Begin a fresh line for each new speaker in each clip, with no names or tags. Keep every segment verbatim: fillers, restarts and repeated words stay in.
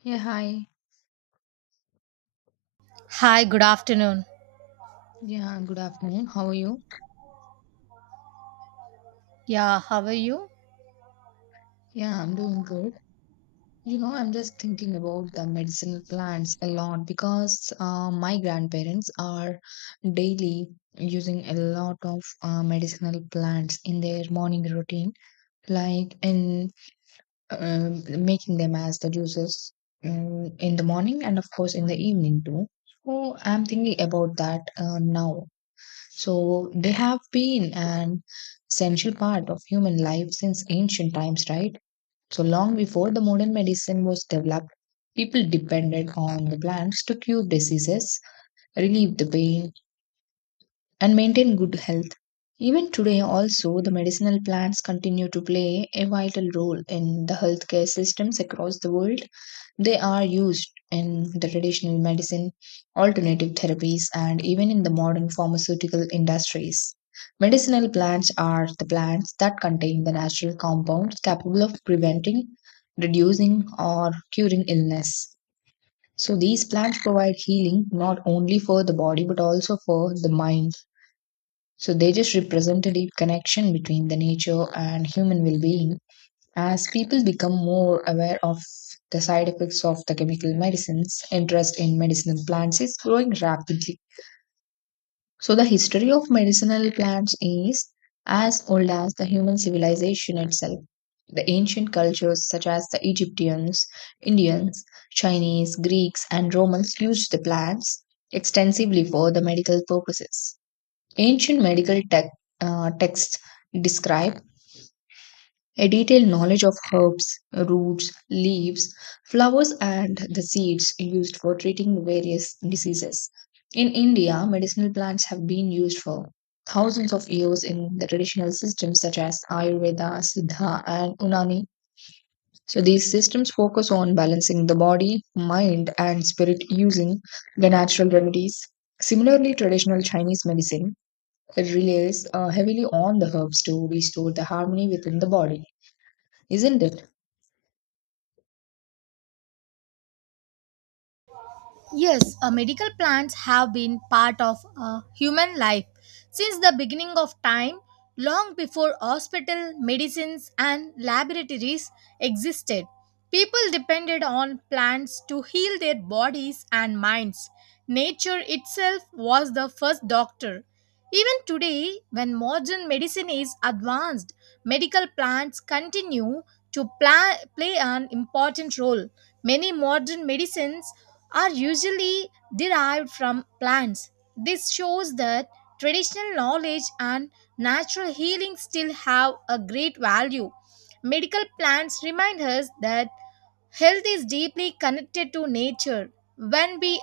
Yeah, hi.
Hi, good afternoon.
Yeah, good afternoon. How are you?
Yeah, how are you?
Yeah, I'm doing good. You know, I'm just thinking about the medicinal plants a lot because uh, my grandparents are daily using a lot of uh, medicinal plants in their morning routine, like in um, making them as the juices um, in the morning and, of course, in the evening too. So I'm thinking about that uh, now. So they have been an essential part of human life since ancient times, right? So long before the modern medicine was developed, people depended on the plants to cure diseases, relieve the pain, and maintain good health. Even today, also, the medicinal plants continue to play a vital role in the healthcare systems across the world. They are used in the traditional medicine, alternative therapies, and even in the modern pharmaceutical industries. Medicinal plants are the plants that contain the natural compounds capable of preventing, reducing, or curing illness. So, these plants provide healing not only for the body but also for the mind. So, they just represent a deep connection between the nature and human well being as people become more aware of the side effects of the chemical medicines, interest in medicinal plants is growing rapidly. So, the history of medicinal plants is as old as the human civilization itself. The ancient cultures, such as the Egyptians, Indians, Chinese, Greeks, and Romans, used the plants extensively for the medical purposes. Ancient medical tech, uh, texts describe a detailed knowledge of herbs, roots, leaves, flowers, and the seeds used for treating various diseases. In India, medicinal plants have been used for thousands of years in the traditional systems such as Ayurveda, Siddha, and Unani. So, these systems focus on balancing the body, mind, and spirit using the natural remedies. Similarly, traditional Chinese medicine relies uh, heavily on the herbs to restore the harmony within the body, isn't it?
Yes, uh, medical plants have been part of uh, human life since the beginning of time, long before hospital, medicines, and laboratories existed. People depended on plants to heal their bodies and minds. Nature itself was the first doctor. Even today, when modern medicine is advanced, medical plants continue to pla- play an important role. Many modern medicines are usually derived from plants. This shows that traditional knowledge and natural healing still have a great value. Medical plants remind us that health is deeply connected to nature. When we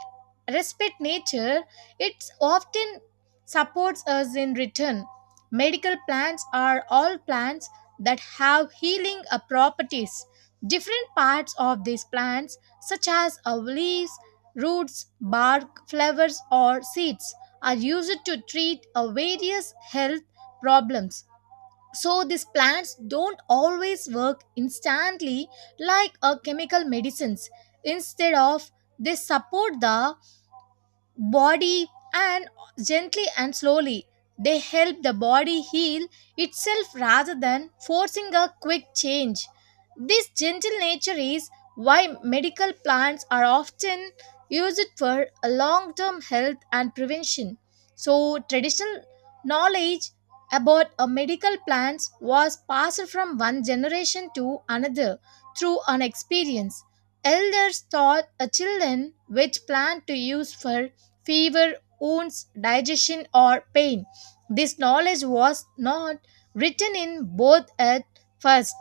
respect nature, it often supports us in return. Medical plants are all plants that have healing uh, properties. Different parts of these plants, such as uh, leaves, roots, bark, flowers, or seeds, are used to treat uh, various health problems. So these plants don't always work instantly like a chemical medicines. Instead of, they support the body, and gently and slowly they help the body heal itself rather than forcing a quick change. This gentle nature is why medical plants are often used for long term health and prevention. So traditional knowledge about a medical plants was passed from one generation to another through an experience. Elders taught a children which plant to use for fever, wounds, digestion, or pain. This knowledge was not written in both at first,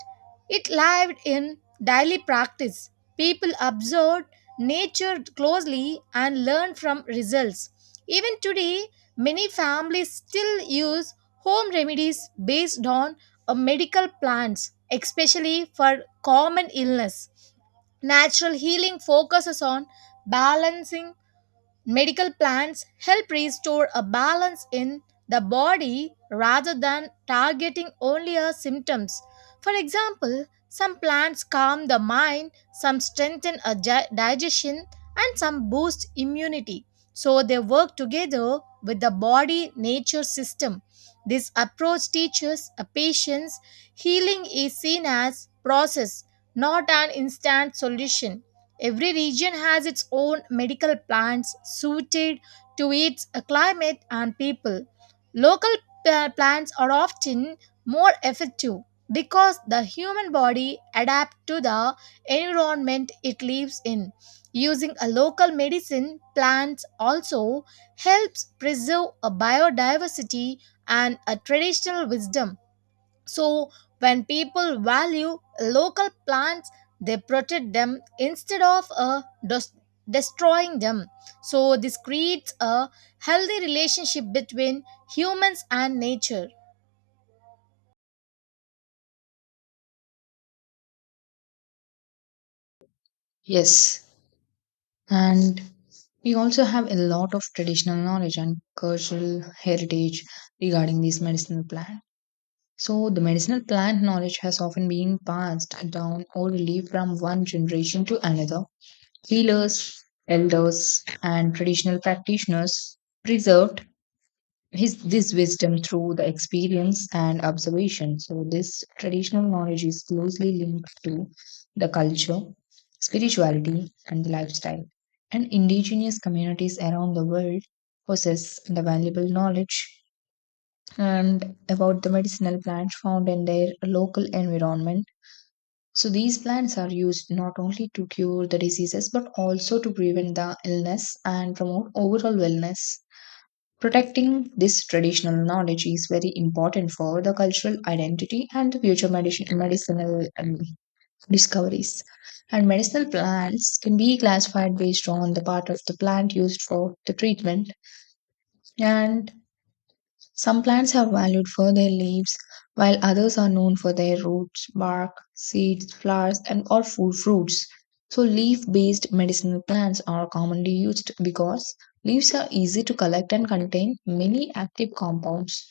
it lived in daily practice. People observed nature closely and learned from results. Even today, many families still use home remedies based on uh, medical plants, especially for common illness. Natural healing focuses on balancing. Medical plants help restore a balance in the body rather than targeting only our symptoms. For example, some plants calm the mind, some strengthen a gi- digestion, and some boost immunity. So they work together with the body nature system. This approach teaches a patient's healing is seen as process, not an instant solution. Every region has its own medical plants suited to its uh, climate and people. Local uh, plants are often more effective because the human body adapts to the environment it lives in. Using a local medicine plants also helps preserve a biodiversity and a traditional wisdom. So, when people value local plants, they protect them instead of uh, des- destroying them. So, this creates a healthy relationship between humans and nature.
Yes, and we also have a lot of traditional knowledge and cultural heritage regarding these medicinal plant. So the medicinal plant knowledge has often been passed down orally from one generation to another. Healers, elders, and traditional practitioners preserved his this wisdom through the experience and observation. So this traditional knowledge is closely linked to the culture, spirituality, and the lifestyle. And indigenous communities around the world possess the valuable knowledge and about the medicinal plants found in their local environment. So these plants are used not only to cure the diseases but also to prevent the illness and promote overall wellness. Protecting this traditional knowledge is very important for the cultural identity and the future medici- medicinal um, discoveries. And medicinal plants can be classified based on the part of the plant used for the treatment and some plants are valued for their leaves, while others are known for their roots, bark, seeds, flowers, and or full fruits. So, leaf based medicinal plants are commonly used because leaves are easy to collect and contain many active compounds.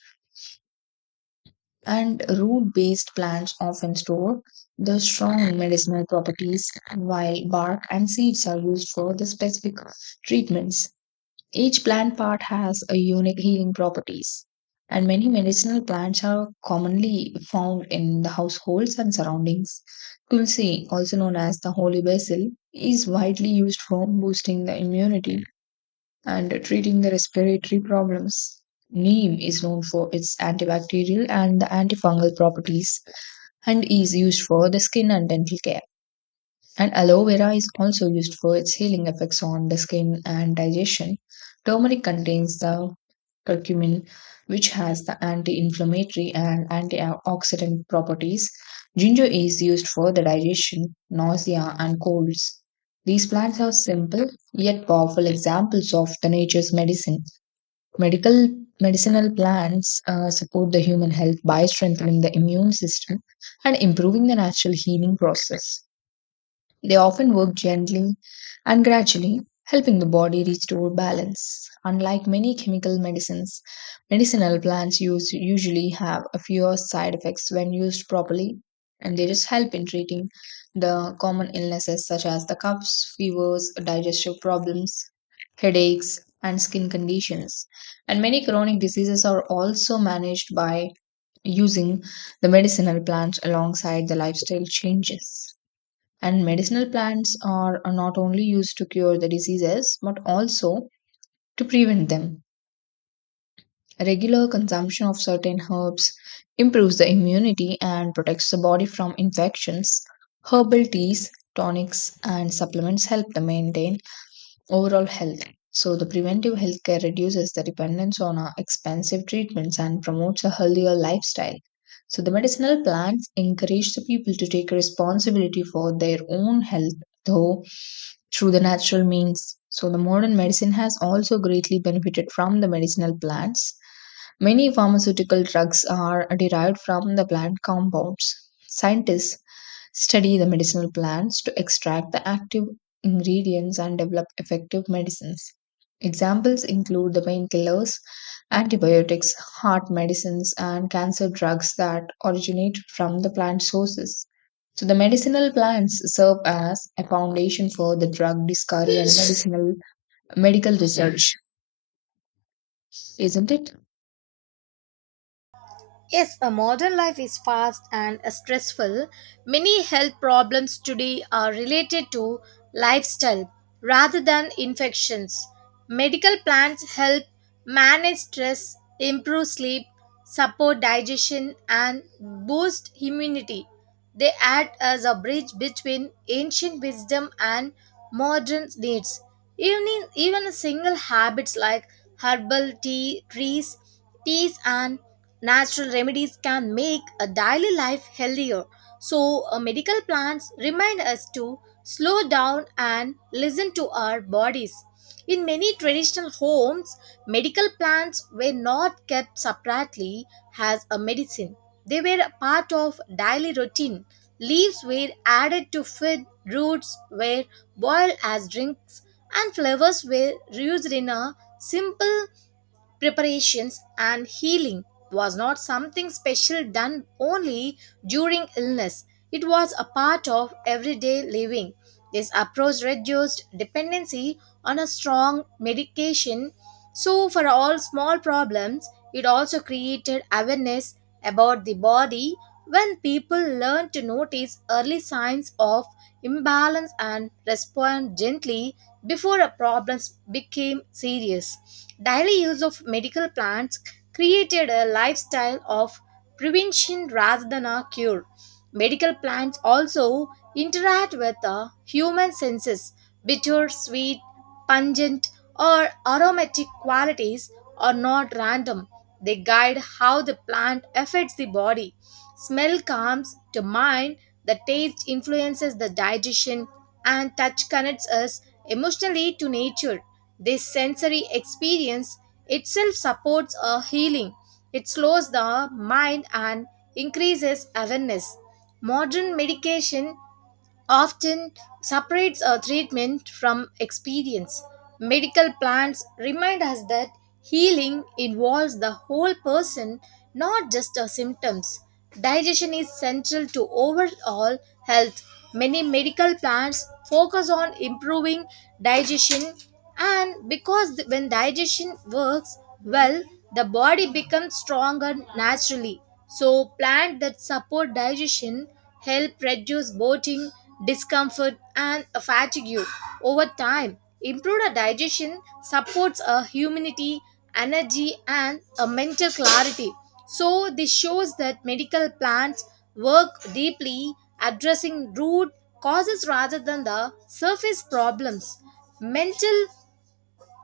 And root based plants often store the strong medicinal properties, while bark and seeds are used for the specific treatments. Each plant part has a unique healing properties, and many medicinal plants are commonly found in the households and surroundings. Tulsi, also known as the holy basil, is widely used for boosting the immunity and treating the respiratory problems. Neem is known for its antibacterial and the antifungal properties and is used for the skin and dental care. And aloe vera is also used for its healing effects on the skin and digestion. Turmeric contains the curcumin, which has the anti inflammatory and antioxidant properties. Ginger is used for the digestion, nausea, and colds. These plants are simple yet powerful examples of the nature's medicine. Medical medicinal plants uh, support the human health by strengthening the immune system and improving the natural healing process. They often work gently and gradually, helping the body restore balance. Unlike many chemical medicines, medicinal plants use usually have a fewer side effects when used properly, and they just help in treating the common illnesses such as the coughs, fevers, digestive problems, headaches, and skin conditions. And many chronic diseases are also managed by using the medicinal plants alongside the lifestyle changes. And medicinal plants are are not only used to cure the diseases, but also to prevent them. Regular consumption of certain herbs improves the immunity and protects the body from infections. Herbal teas, tonics, and supplements help to maintain overall health. So, the preventive healthcare reduces the dependence on uh, expensive treatments and promotes a healthier lifestyle. So, the medicinal plants encourage the people to take responsibility for their own health, though through the natural means. So, the modern medicine has also greatly benefited from the medicinal plants. Many pharmaceutical drugs are derived from the plant compounds. Scientists study the medicinal plants to extract the active ingredients and develop effective medicines. Examples include the painkillers, antibiotics, heart medicines, and cancer drugs that originate from the plant sources. So, the medicinal plants serve as a foundation for the drug discovery and medicinal medical research, isn't it?
Yes, a modern life is fast and stressful. Many health problems today are related to lifestyle rather than infections. Medical plans help manage stress, improve sleep, support digestion, and boost immunity. They act as a bridge between ancient wisdom and modern needs. Even, in- even single habits like herbal tea, trees, teas, and natural remedies can make a daily life healthier. So, uh, medical plants remind us to slow down and listen to our bodies. In many traditional homes, medical plants were not kept separately as a medicine. They were a part of daily routine. Leaves were added to food, roots were boiled as drinks, and flowers were used in a simple preparations, and healing was not something special done only during illness. It was a part of everyday living. This approach reduced dependency on a strong medication, so for all small problems. It also created awareness about the body, when people learn to notice early signs of imbalance and respond gently before a problems became serious. Daily use of medical plants created a lifestyle of prevention rather than a cure. Medical plants also interact with the human senses. Bitter, sweet, pungent, or aromatic qualities are not random. They guide how the plant affects the body. Smell comes to mind, the taste influences the digestion, and touch connects us emotionally to nature. This sensory experience itself supports a healing. It slows the mind and increases awareness. Modern medication often separates a treatment from experience. Medical plans remind us that healing involves the whole person, not just the symptoms. Digestion is central to overall health. Many medical plans focus on improving digestion, and because th- when digestion works well, the body becomes stronger naturally. So, plants that support digestion help reduce bloating, discomfort, and fatigue over time. Improved digestion supports a humidity, energy, and a mental clarity. So this shows that medical plants work deeply addressing root causes rather than the surface problems. Mental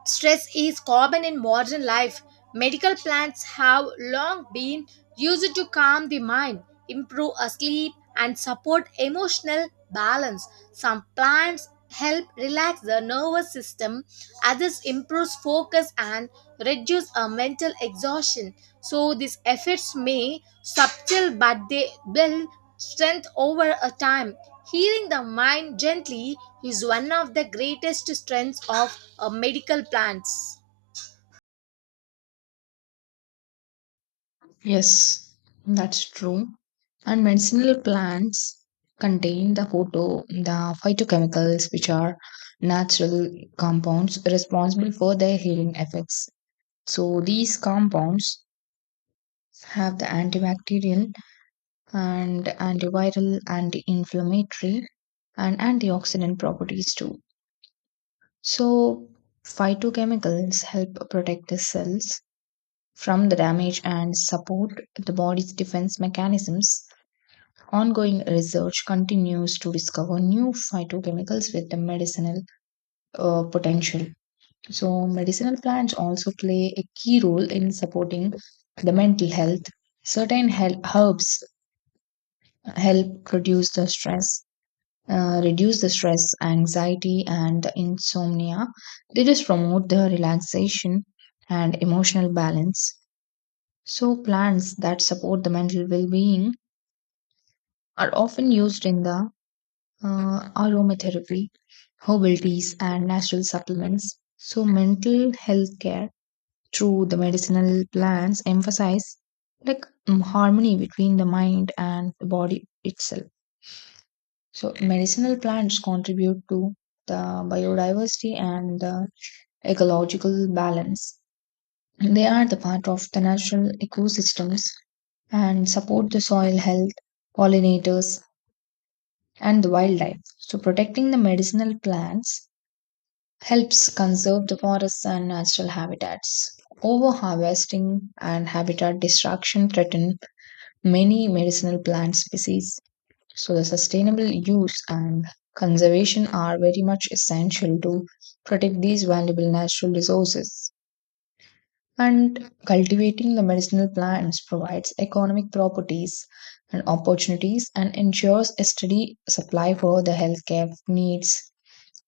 stress is common in modern life. Medical plants have long been used to calm the mind, improve sleep, and support emotional balance. Some plants help relax the nervous system, others improve focus and reduce a mental exhaustion. So these efforts may subtle but they build strength over a time. Healing the mind gently is one of the greatest strengths of uh, medical plants.
Yes, that's true. And medicinal plants contain the photo, the phytochemicals, which are natural compounds responsible for their healing effects. So these compounds have the antibacterial and antiviral, anti-inflammatory, and antioxidant properties too. So phytochemicals help protect the cells from the damage and support the body's defense mechanisms. Ongoing research continues to discover new phytochemicals with the medicinal uh, potential. So, medicinal plants also play a key role in supporting the mental health. Certain hel- herbs help reduce the stress, uh, reduce the stress, anxiety, and insomnia. They just promote the relaxation and emotional balance. So, plants that support the mental well being are often used in the uh, Mhm. Aromatherapy, herbal teas, and natural supplements. So, mental health care through the medicinal plants emphasize like mm, harmony between the mind and the body itself. So, medicinal plants contribute to the biodiversity and the ecological balance. They are the part of the natural ecosystems and support the soil health, pollinators, and the wildlife. So, protecting the medicinal plants helps conserve the forests and natural habitats. Overharvesting and habitat destruction threaten many medicinal plant species. So, the sustainable use and conservation are very much essential to protect these valuable natural resources. And cultivating the medicinal plants provides economic properties and opportunities and ensures a steady supply for the healthcare needs.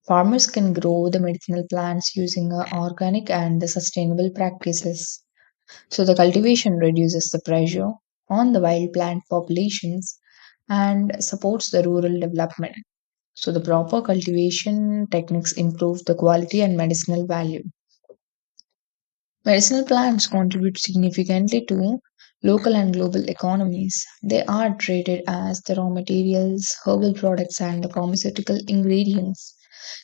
Farmers can grow the medicinal plants using uh, organic and the sustainable practices. So the cultivation reduces the pressure on the wild plant populations and supports the rural development. So the proper cultivation techniques improve the quality and medicinal value. Medicinal plants contribute significantly to local and global economies. They are traded as the raw materials, herbal products, and the pharmaceutical ingredients.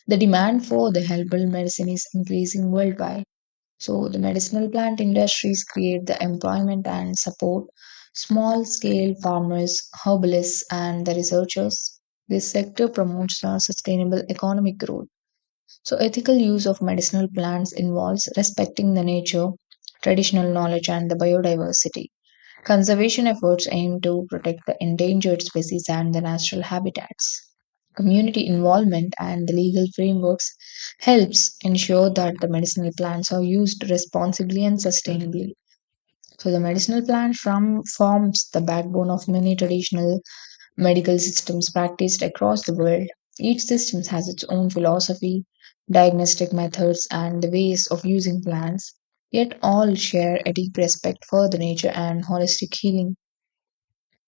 The demand for the herbal medicine is increasing worldwide. So, the medicinal plant industries create the employment and support small scale farmers, herbalists, and the researchers. This sector promotes the sustainable economic growth. So, ethical use of medicinal plants involves respecting the nature, traditional knowledge, and the biodiversity. Conservation efforts aim to protect the endangered species and the natural habitats. Community involvement and the legal frameworks helps ensure that the medicinal plants are used responsibly and sustainably. So the medicinal plant from forms the backbone of many traditional medical systems practiced across the world. Each system has its own philosophy, diagnostic methods, and the ways of using plants, yet all share a deep respect for the nature and holistic healing.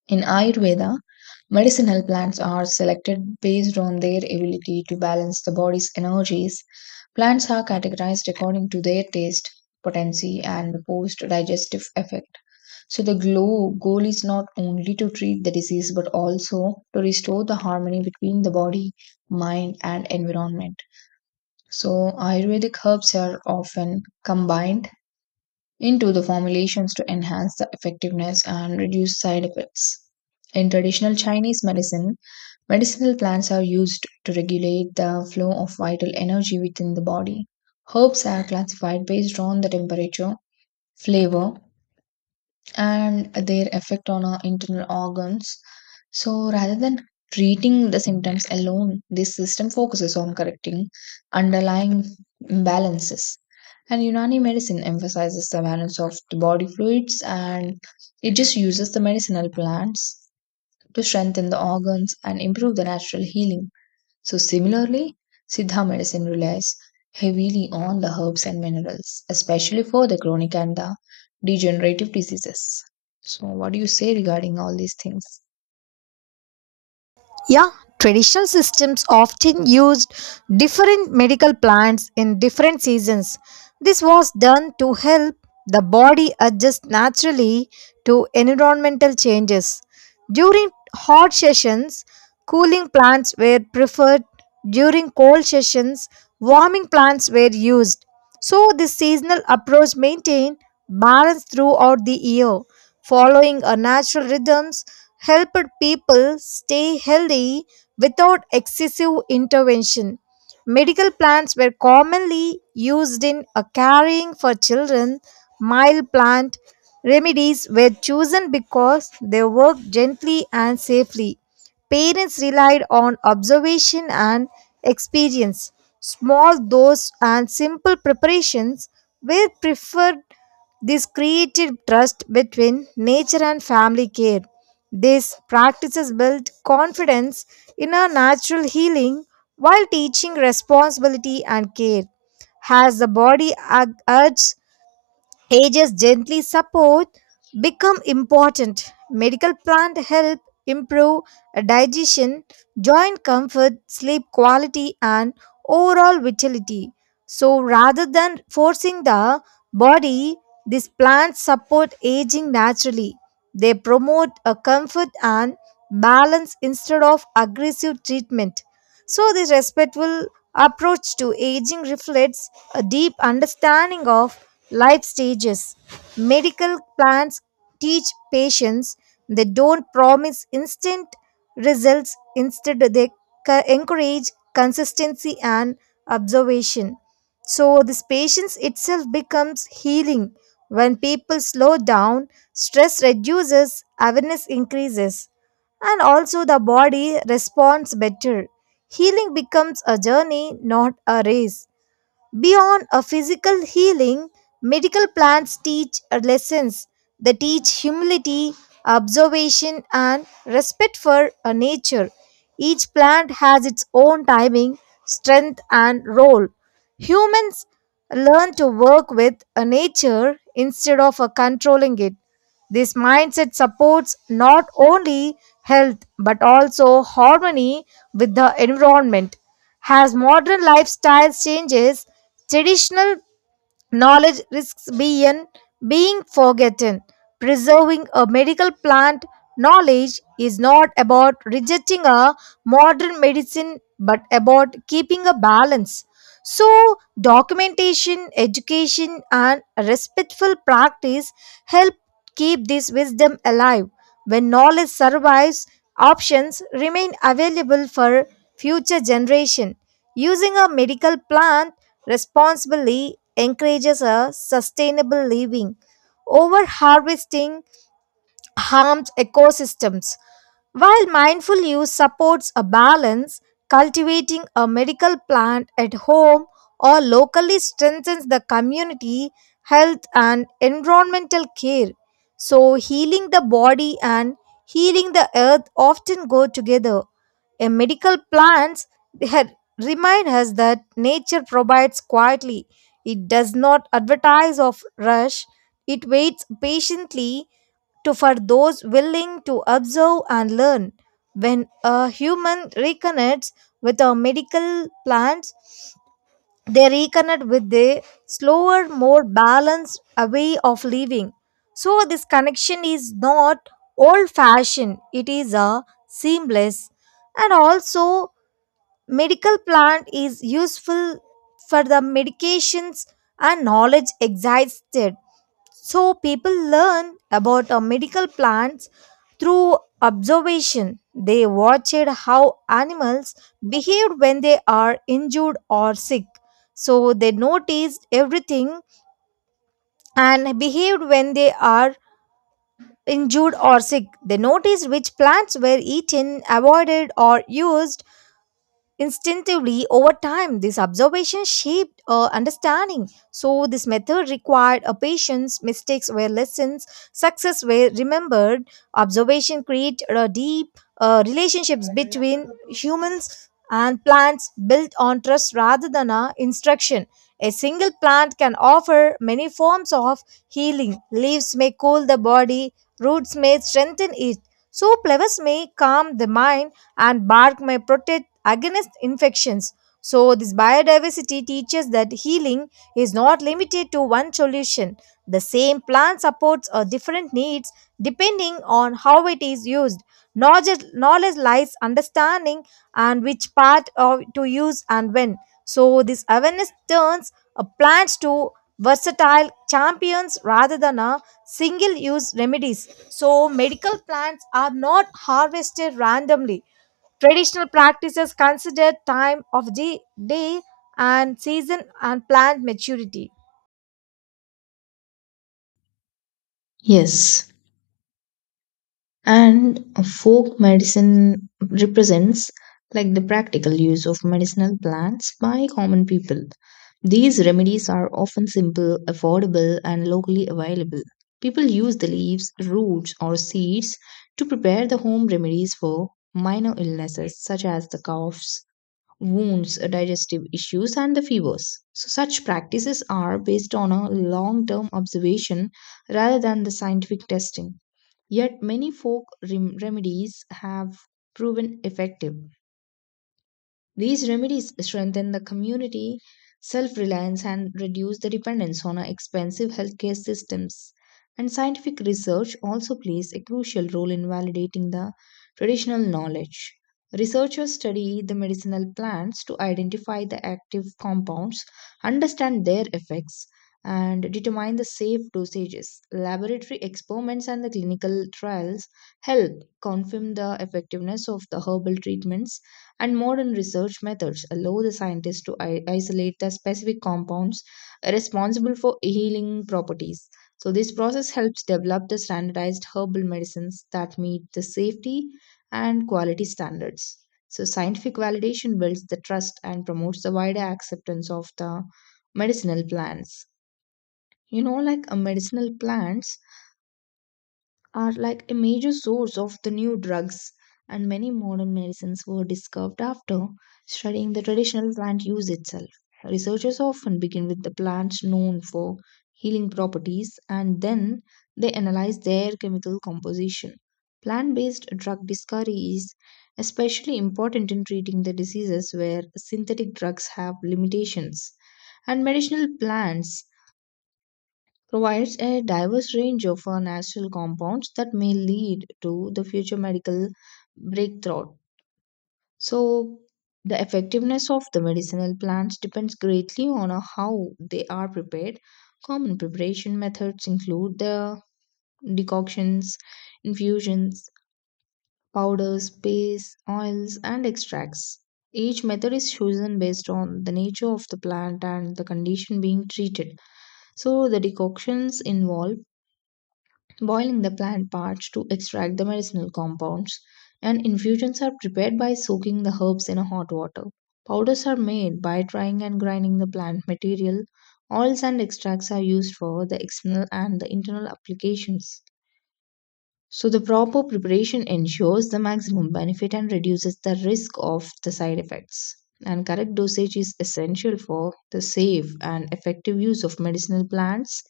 In Ayurveda, medicinal plants are selected based on their ability to balance the body's energies. Plants are categorized according to their taste, potency, and post digestive effect. So the glow, goal is not only to treat the disease but also to restore the harmony between the body, mind, and environment. So Ayurvedic herbs are often combined into the formulations to enhance the effectiveness and reduce side effects. In traditional Chinese medicine, medicinal plants are used to regulate the flow of vital energy within the body. Herbs are classified based on the temperature, flavor, and their effect on our internal organs. So rather than treating the symptoms alone, this system focuses on correcting underlying imbalances. And Unani medicine emphasizes the balance of the body fluids and it just uses the medicinal plants to strengthen the organs and improve the natural healing. So, similarly, Siddha medicine relies heavily on the herbs and minerals, especially for the chronic and the degenerative diseases. So, what do you say regarding all these things?
Yeah, traditional systems often used different medical plants in different seasons. This was done to help the body adjust naturally to environmental changes. During hot sessions, cooling plants were preferred. During cold sessions, warming plants were used. So, this seasonal approach maintained balance throughout the year, following a natural rhythm helped people stay healthy without excessive intervention. Medical plants were commonly used in a caring for children. Mild plant remedies were chosen because they worked gently and safely. Parents relied on observation and experience. Small doses and simple preparations were preferred. This created trust between nature and family care. These practices built confidence in our natural healing while teaching responsibility and care. As the body ag- urges ages gently support become important. Medical plant help improve digestion, joint comfort, sleep quality, and overall vitality. So rather than forcing the body, these plants support aging naturally. They promote a comfort and balance instead of aggressive treatment. So, this respectful approach to aging reflects a deep understanding of life stages. Medical plans teach patients. They don't promise instant results, instead, they co- encourage consistency and observation. So, this patience itself becomes healing. When people slow down, stress reduces, awareness increases, and also the body responds better. Healing becomes a journey, not a race. Beyond a physical healing, medical plants teach lessons. They teach humility, observation, and respect for uh, nature. Each plant has its own timing, strength, and role. Humans learn to work with uh, nature instead of uh, controlling it. This mindset supports not only health but also harmony with the environment. As modern lifestyle changes, traditional knowledge risks being, being forgotten. Preserving a medical plant knowledge is not about rejecting a modern medicine but about keeping a balance. So, documentation, education, and respectful practice help keep this wisdom alive. When knowledge survives, options remain available for future generation. Using a medical plant responsibly encourages a sustainable living. Over harvesting harms ecosystems while mindful use supports a balance, cultivating a medical plant at home or locally strengthens the community, health, and environmental care. So, healing the body and healing the earth often go together. A medical plants had- remind us that nature provides quietly. It does not advertise of rush. It waits patiently to for those willing to observe and learn. When a human reconnects with our medical plants, they reconnect with the slower, more balanced uh, way of living. So this connection is not old-fashioned; it is a seamless, and also medical plant is useful for the medications and knowledge exhausted. So people learn about uh, medical plants through observation. They watched how animals behaved when they are injured or sick. So they noticed everything and behaved when they are injured or sick. They noticed which plants were eaten, avoided, or used instinctively. Over time, this observation shaped our understanding. So, this method required a patience, mistakes were lessons, success were remembered, observation created a deep uh, relationships between humans and plants built on trust rather than a instruction. A single plant can offer many forms of healing. Leaves may cool the body, roots may strengthen it, so flowers may calm the mind, and bark may protect against infections. So, this biodiversity teaches that healing is not limited to one solution. The same plant supports a different needs depending on how it is used. Knowledge, knowledge lies understanding and which part of, to use and when. So, this awareness turns a plant to versatile champions rather than a single use remedies. So, medical plants are not harvested randomly. Traditional practices consider time of the day and season and plant maturity.
Yes. And folk medicine represents like the practical use of medicinal plants by common people. These remedies are often simple, affordable, and locally available. People use the leaves, roots, or seeds to prepare the home remedies for minor illnesses such as the coughs, wounds, digestive issues, and the fevers. So, such practices are based on a long term observation rather than the scientific testing. Yet many folk rem- remedies have proven effective. These remedies strengthen the community self reliance and reduce the dependence on our expensive healthcare systems. And scientific research also plays a crucial role in validating the traditional knowledge. Researchers study the medicinal plants to identify the active compounds, understand their effects, and determine the safe dosages. Laboratory experiments and the clinical trials help confirm the effectiveness of the herbal treatments and modern research methods allow the scientists to i- isolate the specific compounds responsible for healing properties. So, this process helps develop the standardized herbal medicines that meet the safety and quality standards. So, scientific validation builds the trust and promotes the wider acceptance of the medicinal plants. You know, like a medicinal plants are like a major source of the new drugs, and many modern medicines were discovered after studying the traditional plant use itself. Researchers often begin with the plants known for healing properties and then they analyze their chemical composition. Plant based drug discovery is especially important in treating the diseases where synthetic drugs have limitations. And medicinal plants provides a diverse range of uh, natural compounds that may lead to the future medical breakthrough. So, the effectiveness of the medicinal plants depends greatly on uh, how they are prepared. Common preparation methods include the decoctions, infusions, powders, pastes, oils, and extracts. Each method is chosen based on the nature of the plant and the condition being treated. So, the decoctions involve boiling the plant parts to extract the medicinal compounds, and infusions are prepared by soaking the herbs in a hot water. Powders are made by drying and grinding the plant material. Oils and extracts are used for the external and the internal applications. So, the proper preparation ensures the maximum benefit and reduces the risk of the side effects. And correct dosage is essential for the safe and effective use of medicinal plants.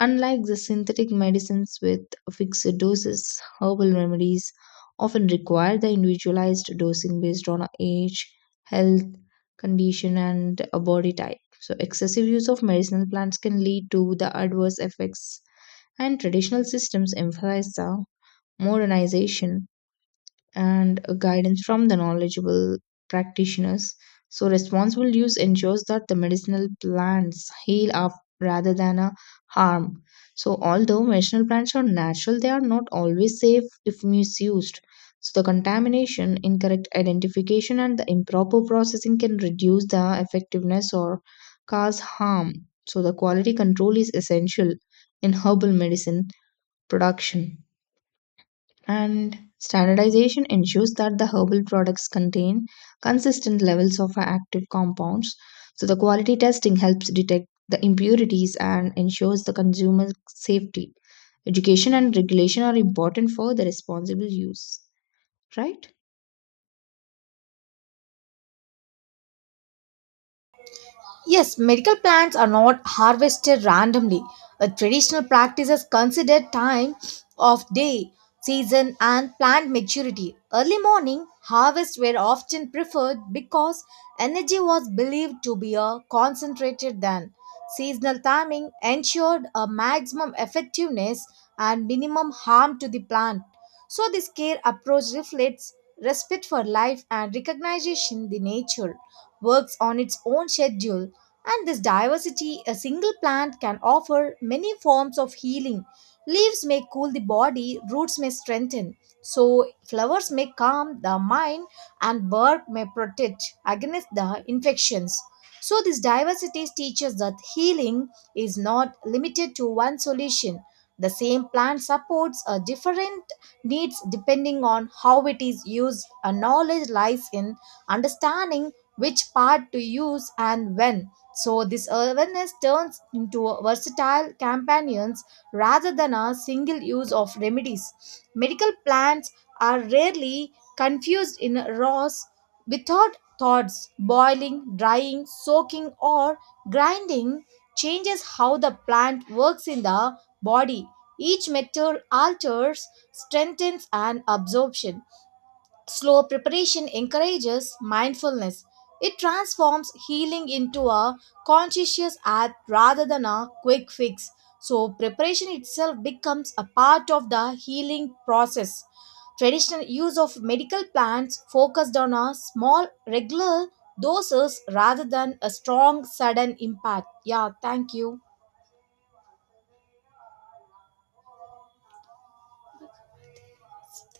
Unlike the synthetic medicines with fixed doses, herbal remedies often require the individualized dosing based on age, health, condition, and a body type. So, excessive use of medicinal plants can lead to the adverse effects, and traditional systems emphasize the modernization and a guidance from the knowledgeable practitioners. So, responsible use ensures that the medicinal plants heal up rather than a harm. So, although medicinal plants are natural, they are not always safe if misused. So, the contamination, incorrect identification, and the improper processing can reduce the effectiveness or cause harm. So, the quality control is essential in herbal medicine production and standardization ensures that the herbal products contain consistent levels of active compounds. So, the quality testing helps detect the impurities and ensures the consumer safety. Education and regulation are important for the responsible use, right?
Yes, medical plants are not harvested randomly. A traditional practice is considered time of day, season, and plant maturity. Early morning harvests were often preferred because energy was believed to be a concentrated then. Seasonal timing ensured a maximum effectiveness and minimum harm to the plant. So this care approach reflects respect for life and recognition the nature works on its own schedule. And this diversity a single plant can offer many forms of healing. Leaves may cool the body, roots may strengthen. So, flowers may calm the mind, and bark may protect against the infections. So, this diversity teaches that healing is not limited to one solution. The same plant supports a different needs depending on how it is used. A knowledge lies in understanding which part to use and when. So this awareness turns into a versatile companions rather than a single use of remedies. Medical plants are rarely confused in raws without thoughts. Boiling, drying, soaking, or grinding changes how the plant works in the body. Each method alters, strengthens, and absorption. Slow preparation encourages mindfulness. It transforms healing into a conscientious act rather than a quick fix. So, preparation itself becomes a part of the healing process. Traditional use of medical plants focused on a small, regular doses rather than a strong, sudden impact. Yeah, thank you.